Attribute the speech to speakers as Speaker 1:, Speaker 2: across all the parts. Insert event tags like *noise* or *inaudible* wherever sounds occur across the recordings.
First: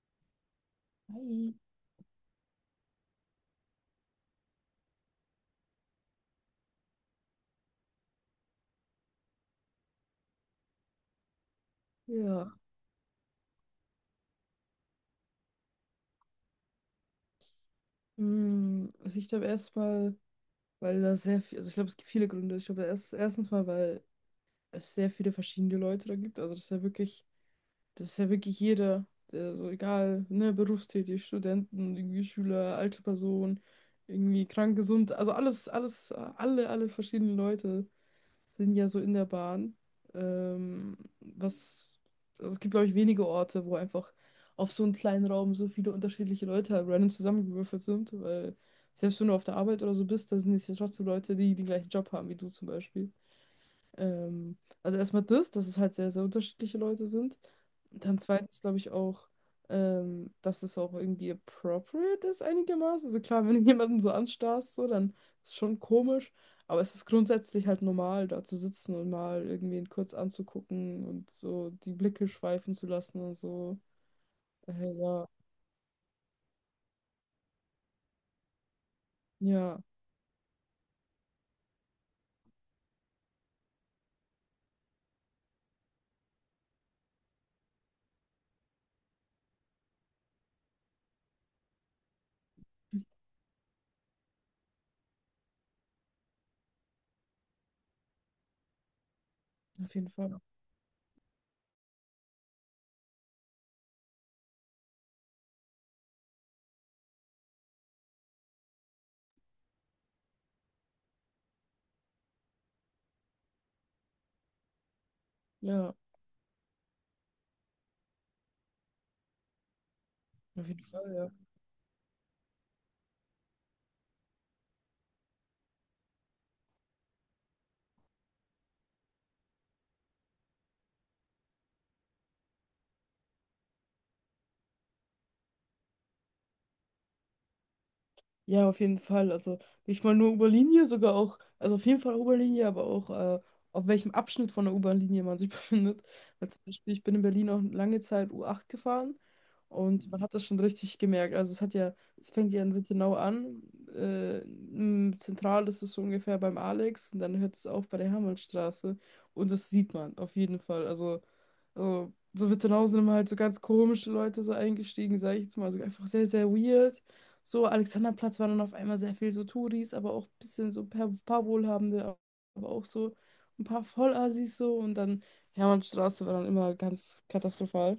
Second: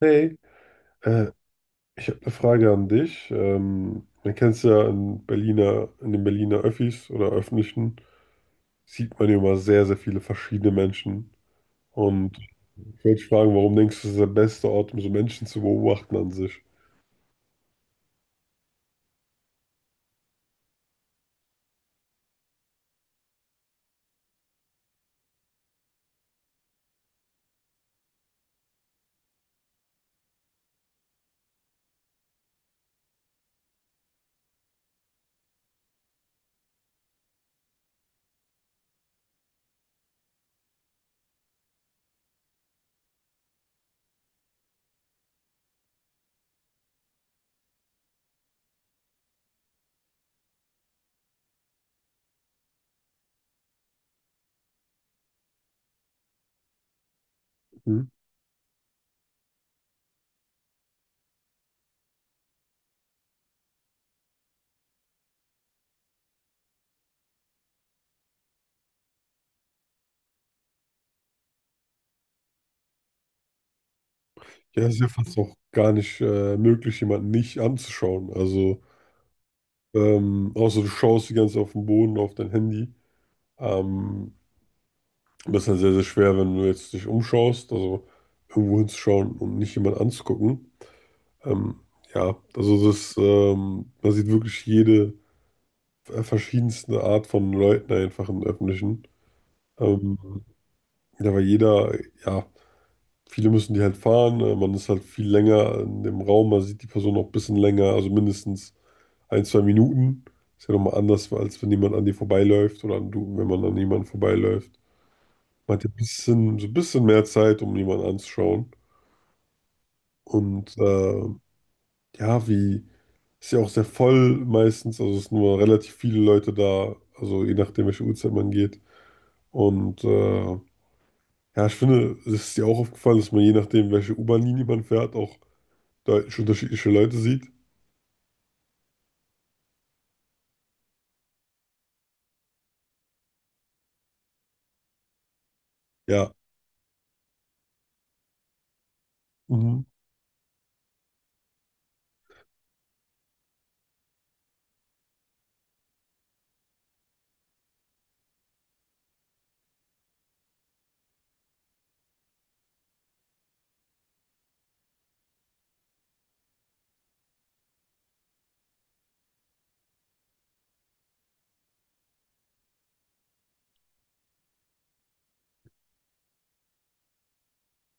Speaker 1: Hey, äh,
Speaker 2: Hi.
Speaker 1: ich habe eine Frage an dich. Man kennt es ja in Berliner, in den Berliner Öffis oder öffentlichen, sieht man ja immer sehr, sehr viele verschiedene Menschen. Und ich
Speaker 2: Ja,
Speaker 1: wollte dich fragen, warum denkst du, das ist der beste Ort, um so Menschen zu beobachten an sich?
Speaker 2: also ich glaube erstmal, weil da sehr viel, also ich glaube, es gibt viele Gründe. Ich glaube, erstens mal, weil es sehr viele verschiedene Leute da gibt. Also das ist ja wirklich jeder, der so egal, ne, berufstätig, Studenten, irgendwie Schüler, alte Person, irgendwie krank, gesund, also alle verschiedenen Leute sind ja so in der Bahn. Ähm, was, also es gibt, glaube ich, wenige Orte, wo einfach auf so einem kleinen Raum so viele unterschiedliche Leute halt random zusammengewürfelt sind, weil selbst wenn du auf der Arbeit oder so bist, da sind es ja trotzdem Leute, die den gleichen Job haben wie du zum Beispiel. Ähm, also erstmal das, dass es halt sehr, sehr unterschiedliche Leute sind.
Speaker 1: Hm?
Speaker 2: Und dann zweitens glaube ich auch, dass es auch irgendwie appropriate ist einigermaßen. Also klar, wenn du *laughs* jemanden so anstarrst, so, dann ist es schon komisch. Aber es ist grundsätzlich halt normal, da zu sitzen und mal irgendwen kurz anzugucken und so die Blicke schweifen zu lassen und so.
Speaker 1: Ja, es ist ja
Speaker 2: Ja,
Speaker 1: fast auch gar nicht möglich, jemanden nicht anzuschauen. Also,
Speaker 2: ja,
Speaker 1: außer du schaust die ganze Zeit auf den Boden, auf dein Handy. Ähm, das ist dann sehr, sehr schwer, wenn du jetzt dich umschaust, also irgendwo hinzuschauen und nicht jemanden anzugucken. Ähm, ja, also das, man sieht wirklich jede verschiedenste Art von Leuten einfach im Öffentlichen.
Speaker 2: auf jeden
Speaker 1: Ähm,
Speaker 2: Fall.
Speaker 1: ja, weil jeder, ja, viele müssen die halt fahren, man ist halt viel länger in dem Raum, man sieht die Person noch ein bisschen länger, also mindestens ein, zwei Minuten. Ist ja nochmal anders, als wenn jemand an dir vorbeiläuft oder wenn man an jemanden vorbeiläuft. Man hat ja ein
Speaker 2: Ja,
Speaker 1: bisschen, so ein bisschen mehr Zeit, um jemanden anzuschauen.
Speaker 2: auf
Speaker 1: Und
Speaker 2: jeden Fall, ja.
Speaker 1: ja, wie. Ist ja auch sehr voll meistens, also es sind nur relativ viele Leute da, also je nachdem, welche Uhrzeit man geht. Und ja, ich finde, es ist dir auch aufgefallen, dass man je nachdem, welche U-Bahn-Linie man fährt, auch deutlich unterschiedliche Leute sieht.
Speaker 2: Ja, auf jeden Fall. Also nicht mal nur U-Bahn-Linie, sogar auch, also auf jeden Fall U-Bahn-Linie, aber auch auf welchem Abschnitt von der U-Bahn-Linie man sich *laughs* befindet.
Speaker 1: Ja.
Speaker 2: Weil zum Beispiel, ich bin in Berlin auch lange Zeit U8 gefahren
Speaker 1: Mhm.
Speaker 2: und man hat das schon richtig gemerkt. Also es fängt ja in Wittenau an. Zentral ist es so ungefähr beim Alex und dann hört es auf bei der Hermannstraße. Und das sieht man auf jeden Fall. Also, so Wittenhausen haben halt so ganz komische Leute so eingestiegen, sage ich jetzt mal. Also einfach sehr, sehr weird. So, Alexanderplatz war dann auf einmal sehr viel so Touris, aber auch ein bisschen so paar Wohlhabende, aber auch so ein paar Vollassis so. Und dann Hermannstraße war dann immer ganz katastrophal.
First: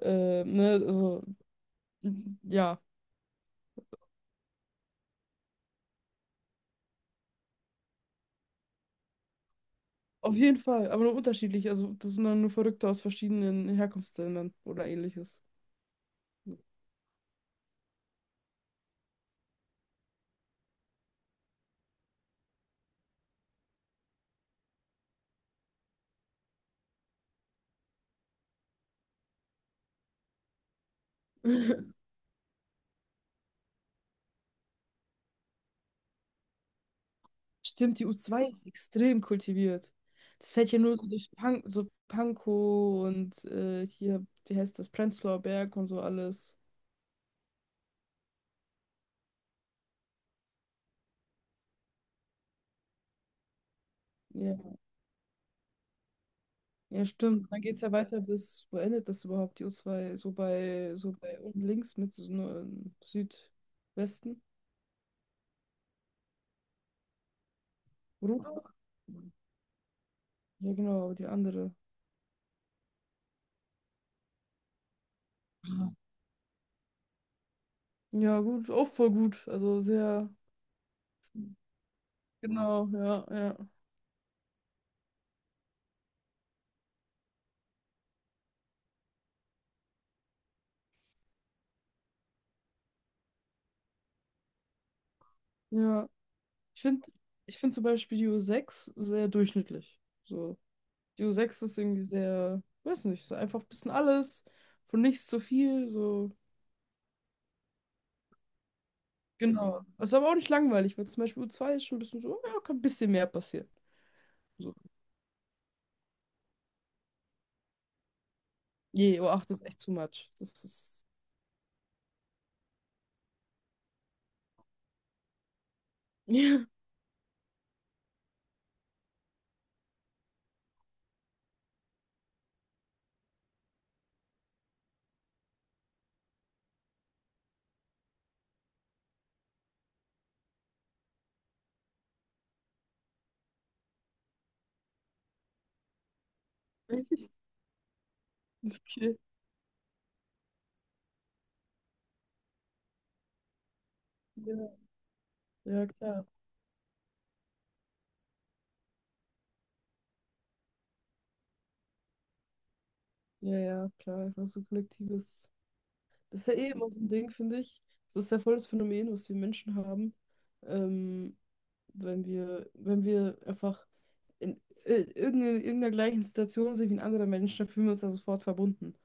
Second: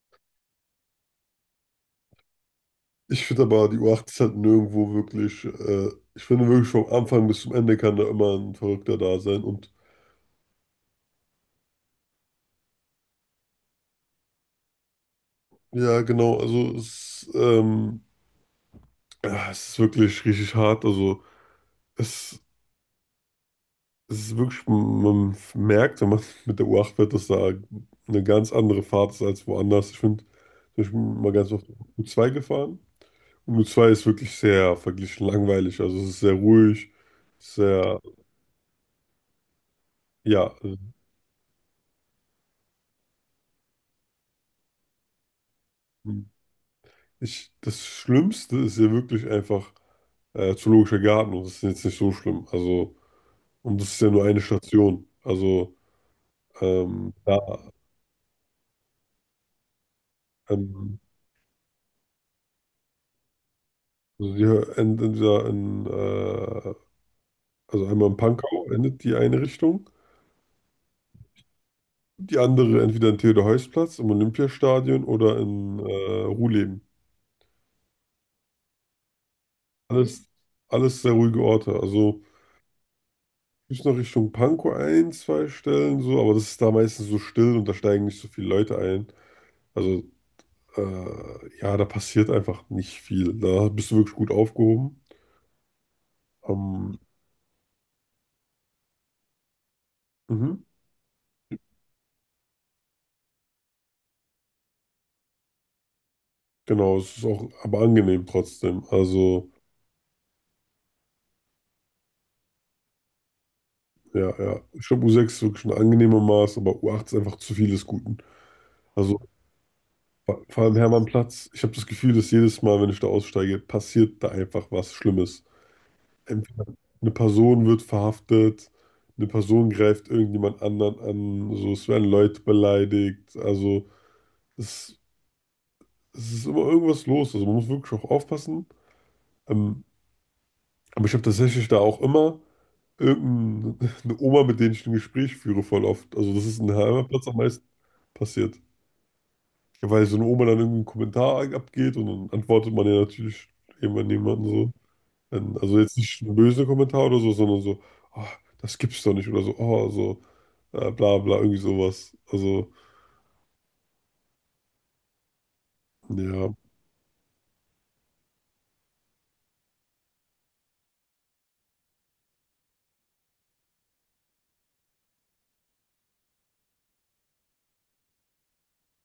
Speaker 2: Äh, ne, also, mm, ja,
Speaker 1: Ich finde aber, die U8 ist halt nirgendwo wirklich, ich finde wirklich vom Anfang bis zum Ende kann da immer ein Verrückter da sein. Und
Speaker 2: auf jeden Fall, aber nur unterschiedlich. Also, das sind dann nur Verrückte aus verschiedenen Herkunftsländern oder ähnliches.
Speaker 1: ja, genau, also es, ja, es ist wirklich richtig hart. Also es es ist wirklich, man merkt, wenn man mit der U8 fährt, dass da eine ganz andere Fahrt ist als woanders. Ich finde, ich bin mal ganz oft
Speaker 2: *laughs*
Speaker 1: U2 gefahren. Und U2 ist wirklich sehr verglichen langweilig. Also es ist sehr ruhig,
Speaker 2: Stimmt,
Speaker 1: sehr,
Speaker 2: die u zwei ist extrem kultiviert. Das
Speaker 1: ja.
Speaker 2: fällt ja nur so durch Pankow und hier, wie heißt das, Prenzlauer Berg und so alles.
Speaker 1: Das Schlimmste ist ja wirklich einfach Zoologischer Garten und das ist jetzt nicht so schlimm. Also, und das ist ja nur eine
Speaker 2: Ja,
Speaker 1: Station. Also,
Speaker 2: ja,
Speaker 1: da,
Speaker 2: stimmt. Dann geht es ja weiter bis, wo endet das überhaupt, die u zwei?
Speaker 1: ähm,
Speaker 2: So bei unten links mit so nur im
Speaker 1: also
Speaker 2: Südwesten.
Speaker 1: hier also einmal in
Speaker 2: Ruhr?
Speaker 1: Pankow endet die eine Richtung,
Speaker 2: Ja, genau, die andere.
Speaker 1: die andere entweder in Theodor-Heuss-Platz, im Olympiastadion oder in
Speaker 2: Ja,
Speaker 1: Ruhleben.
Speaker 2: ja, gut, auch voll gut. Also
Speaker 1: Alles,
Speaker 2: sehr,
Speaker 1: alles sehr ruhige Orte. Also
Speaker 2: genau, ja, ja.
Speaker 1: bis noch Richtung Pankow ein, zwei Stellen so, aber das ist da meistens so still und da steigen nicht so viele Leute ein. Also ja, da passiert einfach nicht viel. Da bist du wirklich gut aufgehoben.
Speaker 2: Ja, ich
Speaker 1: Ähm,
Speaker 2: finde, Ich finde zum Beispiel die u sechs sehr durchschnittlich.
Speaker 1: mhm.
Speaker 2: So. Dio 6 ist irgendwie sehr, weiß nicht, so einfach ein bisschen alles, von nichts zu viel, so.
Speaker 1: Genau, es ist auch aber angenehm trotzdem. Also
Speaker 2: Genau. Ist aber auch nicht langweilig, weil zum Beispiel U2 ist schon ein bisschen so, ja, kann ein bisschen mehr passieren.
Speaker 1: ja, ja.
Speaker 2: So.
Speaker 1: Ich glaube, U6 ist wirklich ein angenehmer Maß, aber U8 ist einfach zu vieles Guten.
Speaker 2: Je,
Speaker 1: Also
Speaker 2: U8 ist echt too much.
Speaker 1: Vor,
Speaker 2: Das
Speaker 1: vor allem
Speaker 2: ist.
Speaker 1: Hermannplatz. Ich habe das Gefühl, dass jedes Mal, wenn ich da aussteige, passiert da einfach was Schlimmes.
Speaker 2: *laughs*
Speaker 1: Entweder
Speaker 2: Ja,
Speaker 1: eine Person wird verhaftet, eine Person greift irgendjemand anderen an, so, es werden Leute beleidigt. Also es, es ist immer irgendwas los. Also man muss wirklich auch aufpassen. Ähm, aber ich habe tatsächlich da auch immer irgendeine *laughs* Oma, mit denen ich ein Gespräch führe, voll oft. Also das ist in Hermannplatz
Speaker 2: echt?
Speaker 1: am meisten passiert.
Speaker 2: Okay.
Speaker 1: Weil so eine Oma dann irgendeinen Kommentar abgeht und dann antwortet man ja natürlich jemand jemanden
Speaker 2: Ja,
Speaker 1: so. Dann- Also
Speaker 2: ja,
Speaker 1: jetzt nicht
Speaker 2: klar.
Speaker 1: ein böse Kommentar oder so, sondern so, ah, das gibt's doch nicht oder so, oh, so, bla bla, irgendwie sowas. Also,
Speaker 2: Ja, ja, klar. Einfach so kollektives. Das ist
Speaker 1: ja,
Speaker 2: ja eh immer so ein Ding, finde ich. Das ist ja voll das Phänomen, was wir Menschen haben. Ähm, wenn wenn wir einfach in irgendeiner gleichen Situation sind wie ein anderer Mensch, dann fühlen wir uns da sofort verbunden.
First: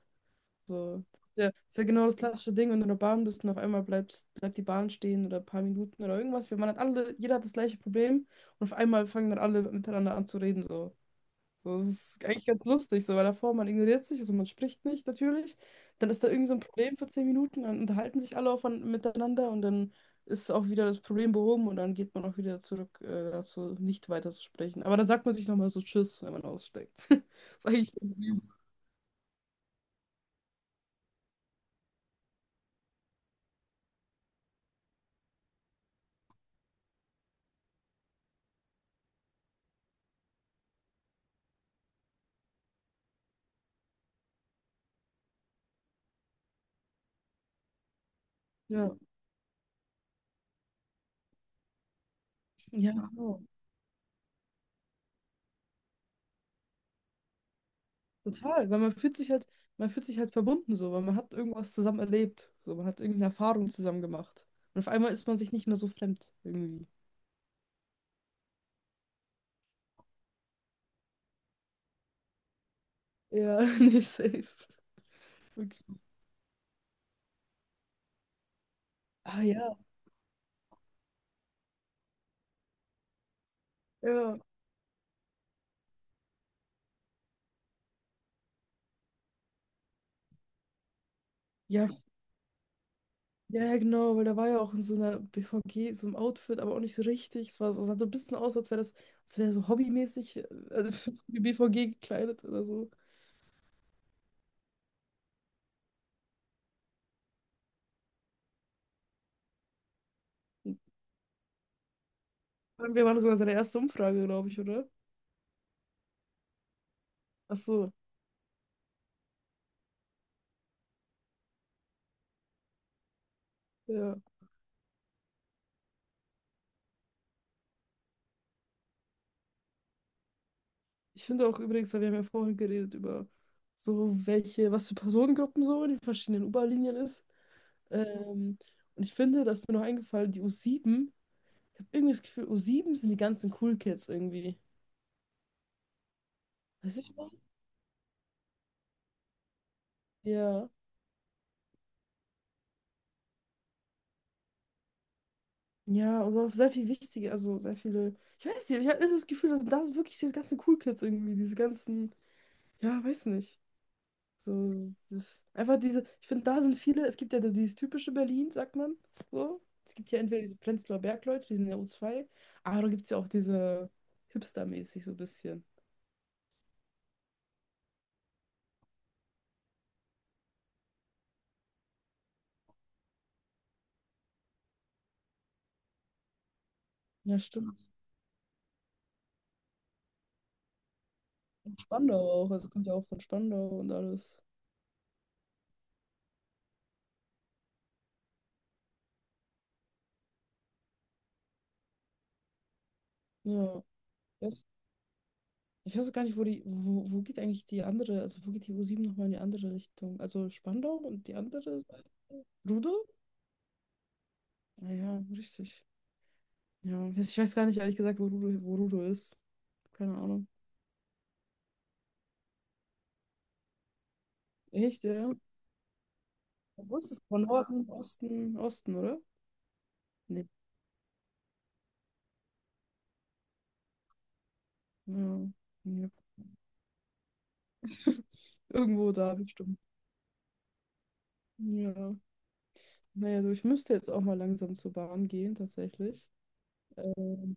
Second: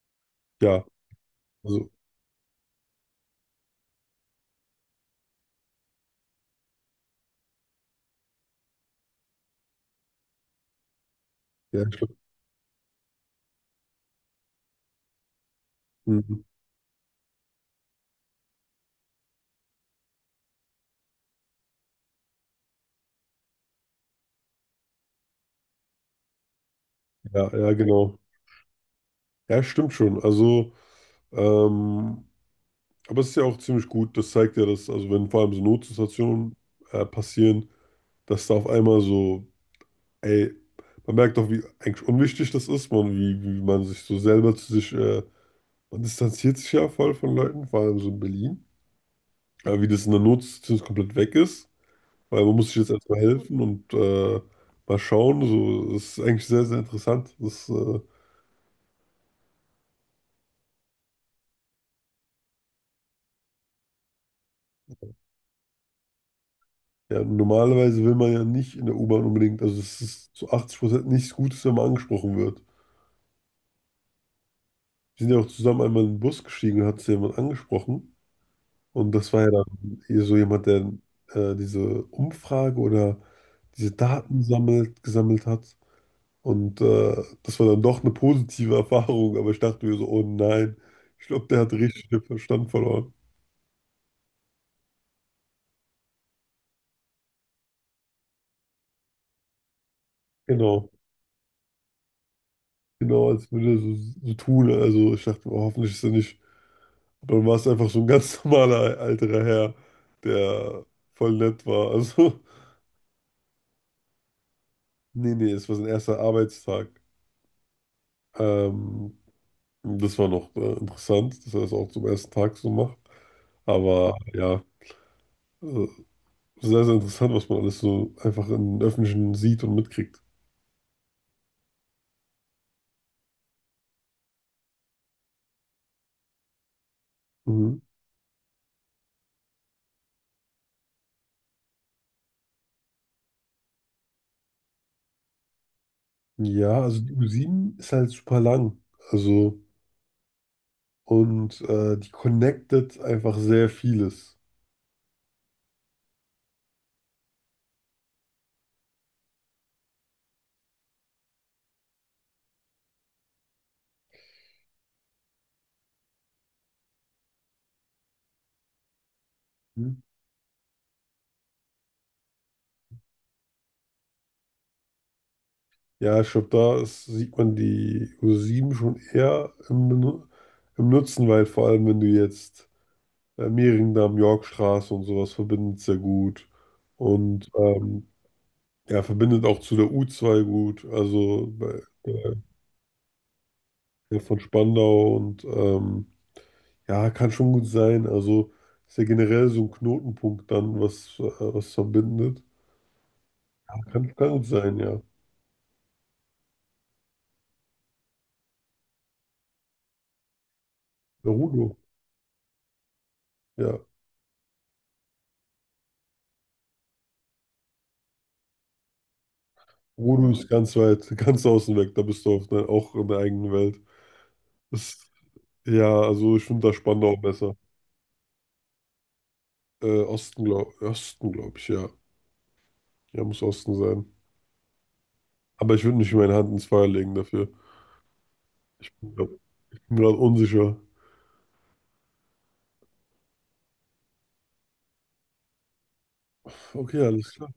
Speaker 1: ja,
Speaker 2: So, das ist ja
Speaker 1: also,
Speaker 2: genau das klassische Ding, wenn du in der Bahn bist und auf einmal bleibt die Bahn stehen oder ein paar Minuten oder irgendwas, weil man hat alle, jeder hat das gleiche Problem und auf einmal fangen dann alle miteinander an zu reden. So. So,
Speaker 1: ja,
Speaker 2: das
Speaker 1: ich glaub,
Speaker 2: ist eigentlich ganz lustig, so, weil davor man ignoriert sich, also man spricht nicht natürlich. Dann ist da
Speaker 1: mhm.
Speaker 2: irgend so ein Problem für zehn Minuten, dann unterhalten sich alle miteinander und dann ist auch wieder das Problem behoben und dann geht man auch wieder zurück dazu, nicht weiter zu sprechen. Aber dann sagt man sich nochmal so Tschüss, wenn man aussteigt. *laughs*
Speaker 1: Ja,
Speaker 2: Ist
Speaker 1: ja,
Speaker 2: eigentlich ganz
Speaker 1: genau.
Speaker 2: süß.
Speaker 1: Ja, stimmt schon. Also, ähm, aber es ist ja auch ziemlich gut, das zeigt ja, dass, also wenn vor allem so Notsituationen passieren, dass da auf einmal so, ey, man merkt doch, wie eigentlich unwichtig das ist, man, wie, wie man sich so selber zu sich, man distanziert sich ja voll von Leuten, vor allem so in Berlin.
Speaker 2: Ja,
Speaker 1: Aber wie das in der Notsituation komplett weg ist, weil man muss sich jetzt
Speaker 2: ja,
Speaker 1: erstmal
Speaker 2: genau.
Speaker 1: helfen und mal schauen. So, das ist eigentlich sehr, sehr interessant. Das, äh,
Speaker 2: Total, weil man fühlt sich halt verbunden so, weil man hat irgendwas zusammen erlebt, so, man hat irgendeine Erfahrung zusammen gemacht. Und auf einmal ist man sich nicht mehr so fremd irgendwie.
Speaker 1: ja, normalerweise will man ja nicht in der U-Bahn unbedingt, also es ist zu 80% nichts Gutes, wenn man angesprochen wird.
Speaker 2: Ja, *laughs* nicht safe.
Speaker 1: Wir sind ja auch zusammen
Speaker 2: Okay.
Speaker 1: einmal in den Bus gestiegen und hat sich jemand angesprochen. Und das war
Speaker 2: Ah
Speaker 1: ja
Speaker 2: ja,
Speaker 1: dann eher so jemand, der diese Umfrage oder diese
Speaker 2: ja,
Speaker 1: Daten sammelt, gesammelt hat. Und das war dann doch eine positive Erfahrung, aber ich dachte mir so, oh nein, ich glaube, der hat
Speaker 2: ja,
Speaker 1: richtig den Verstand verloren.
Speaker 2: ja, genau, weil da war ja auch in so einer BVG, so einem Outfit, aber auch nicht so richtig. Es war so, sah so ein bisschen aus, als wäre das, als wäre so hobbymäßig
Speaker 1: Genau,
Speaker 2: *laughs* für die BVG gekleidet oder so.
Speaker 1: genau, als würde er so, so tun. Also ich dachte, oh, hoffentlich ist er nicht. Aber dann war es einfach so ein ganz *laughs* normaler älterer Herr, der voll nett war. Also,
Speaker 2: Und wir waren sogar seine erste Umfrage, glaube ich, oder?
Speaker 1: *laughs* nee, nee, es war sein erster Arbeitstag.
Speaker 2: Ach so,
Speaker 1: Ähm, das war noch interessant, dass er das auch zum ersten Tag so macht. Aber
Speaker 2: ja.
Speaker 1: ja, äh, sehr, sehr interessant, was man alles so einfach im Öffentlichen sieht und mitkriegt.
Speaker 2: Ich finde auch übrigens, weil wir haben ja vorhin geredet über so welche, was für Personengruppen so in den verschiedenen U-Bahn-Linien ist.
Speaker 1: Mhm.
Speaker 2: Ähm, und ich finde, da ist mir noch eingefallen, die u sieben. Ich habe irgendwie das Gefühl, u sieben sind die ganzen Cool Kids irgendwie.
Speaker 1: Ja,
Speaker 2: Weiß
Speaker 1: also die
Speaker 2: ich noch?
Speaker 1: U7 ist halt super lang. Also,
Speaker 2: Ja.
Speaker 1: und die connectet einfach sehr vieles.
Speaker 2: Ja, also sehr viel wichtige, also sehr viele. Ich weiß nicht, ich habe das Gefühl, dass das wirklich diese ganzen Cool Kids irgendwie, diese ganzen, ja, weiß nicht. So, das einfach diese, ich finde, da sind viele, es gibt ja so dieses typische Berlin, sagt man. So. Es
Speaker 1: Mhm.
Speaker 2: gibt ja entweder diese Prenzlauer Bergleute, die sind in der u zwei, aber da gibt es ja auch diese Hipster-mäßig so ein bisschen.
Speaker 1: Ja, ich glaube, da ist, sieht man die U7 schon eher im, Benu- im Nutzen, weil vor allem, wenn du jetzt Mehringdamm, Yorkstraße und sowas verbindet sehr gut.
Speaker 2: Ja,
Speaker 1: Und
Speaker 2: stimmt.
Speaker 1: ja, verbindet auch zu der U2 gut. Also
Speaker 2: Und
Speaker 1: bei,
Speaker 2: Spandau auch, also kommt ja auch von Spandau und alles.
Speaker 1: von Spandau und ja, kann schon gut sein. Also ist ja generell so ein Knotenpunkt dann, was verbindet.
Speaker 2: Ja.
Speaker 1: Kann gut sein, ja.
Speaker 2: Ich weiß auch gar nicht, wo geht eigentlich die andere, also wo geht die U7 nochmal in die andere Richtung? Also Spandau und
Speaker 1: Ja,
Speaker 2: die
Speaker 1: Rudo.
Speaker 2: andere? Rudo?
Speaker 1: Ja.
Speaker 2: Ah, ja, richtig. Ja, ich weiß gar nicht, ehrlich gesagt, wo Rudo ist. Keine
Speaker 1: Rudo
Speaker 2: Ahnung.
Speaker 1: ist ganz weit, *laughs* ganz außen weg. Da bist du auf der, auch in der eigenen Welt. Das,
Speaker 2: Echt, ja?
Speaker 1: ja, also ich finde da
Speaker 2: Wo ist
Speaker 1: Spandau
Speaker 2: es? Von
Speaker 1: besser.
Speaker 2: Norden, Osten, Osten, oder?
Speaker 1: Osten,
Speaker 2: Nee.
Speaker 1: glaube Osten, glaub ich, ja. Ja, muss Osten sein.
Speaker 2: Ja.
Speaker 1: Aber ich würde
Speaker 2: Ja.
Speaker 1: nicht meine Hand ins Feuer legen dafür.
Speaker 2: *laughs* Irgendwo
Speaker 1: Ja,
Speaker 2: da, bestimmt.
Speaker 1: ich bin gerade unsicher.
Speaker 2: Ja. Naja, du, ich müsste jetzt auch mal langsam zur Bahn gehen, tatsächlich.
Speaker 1: Okay, alles klar.
Speaker 2: Ähm,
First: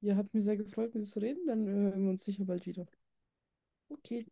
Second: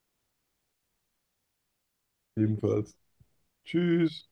Speaker 2: ja, hat mir sehr gefreut, mit dir zu reden. Dann hören wir uns sicher bald wieder.
Speaker 1: Ebenfalls.
Speaker 2: Okay.
Speaker 1: Tschüss.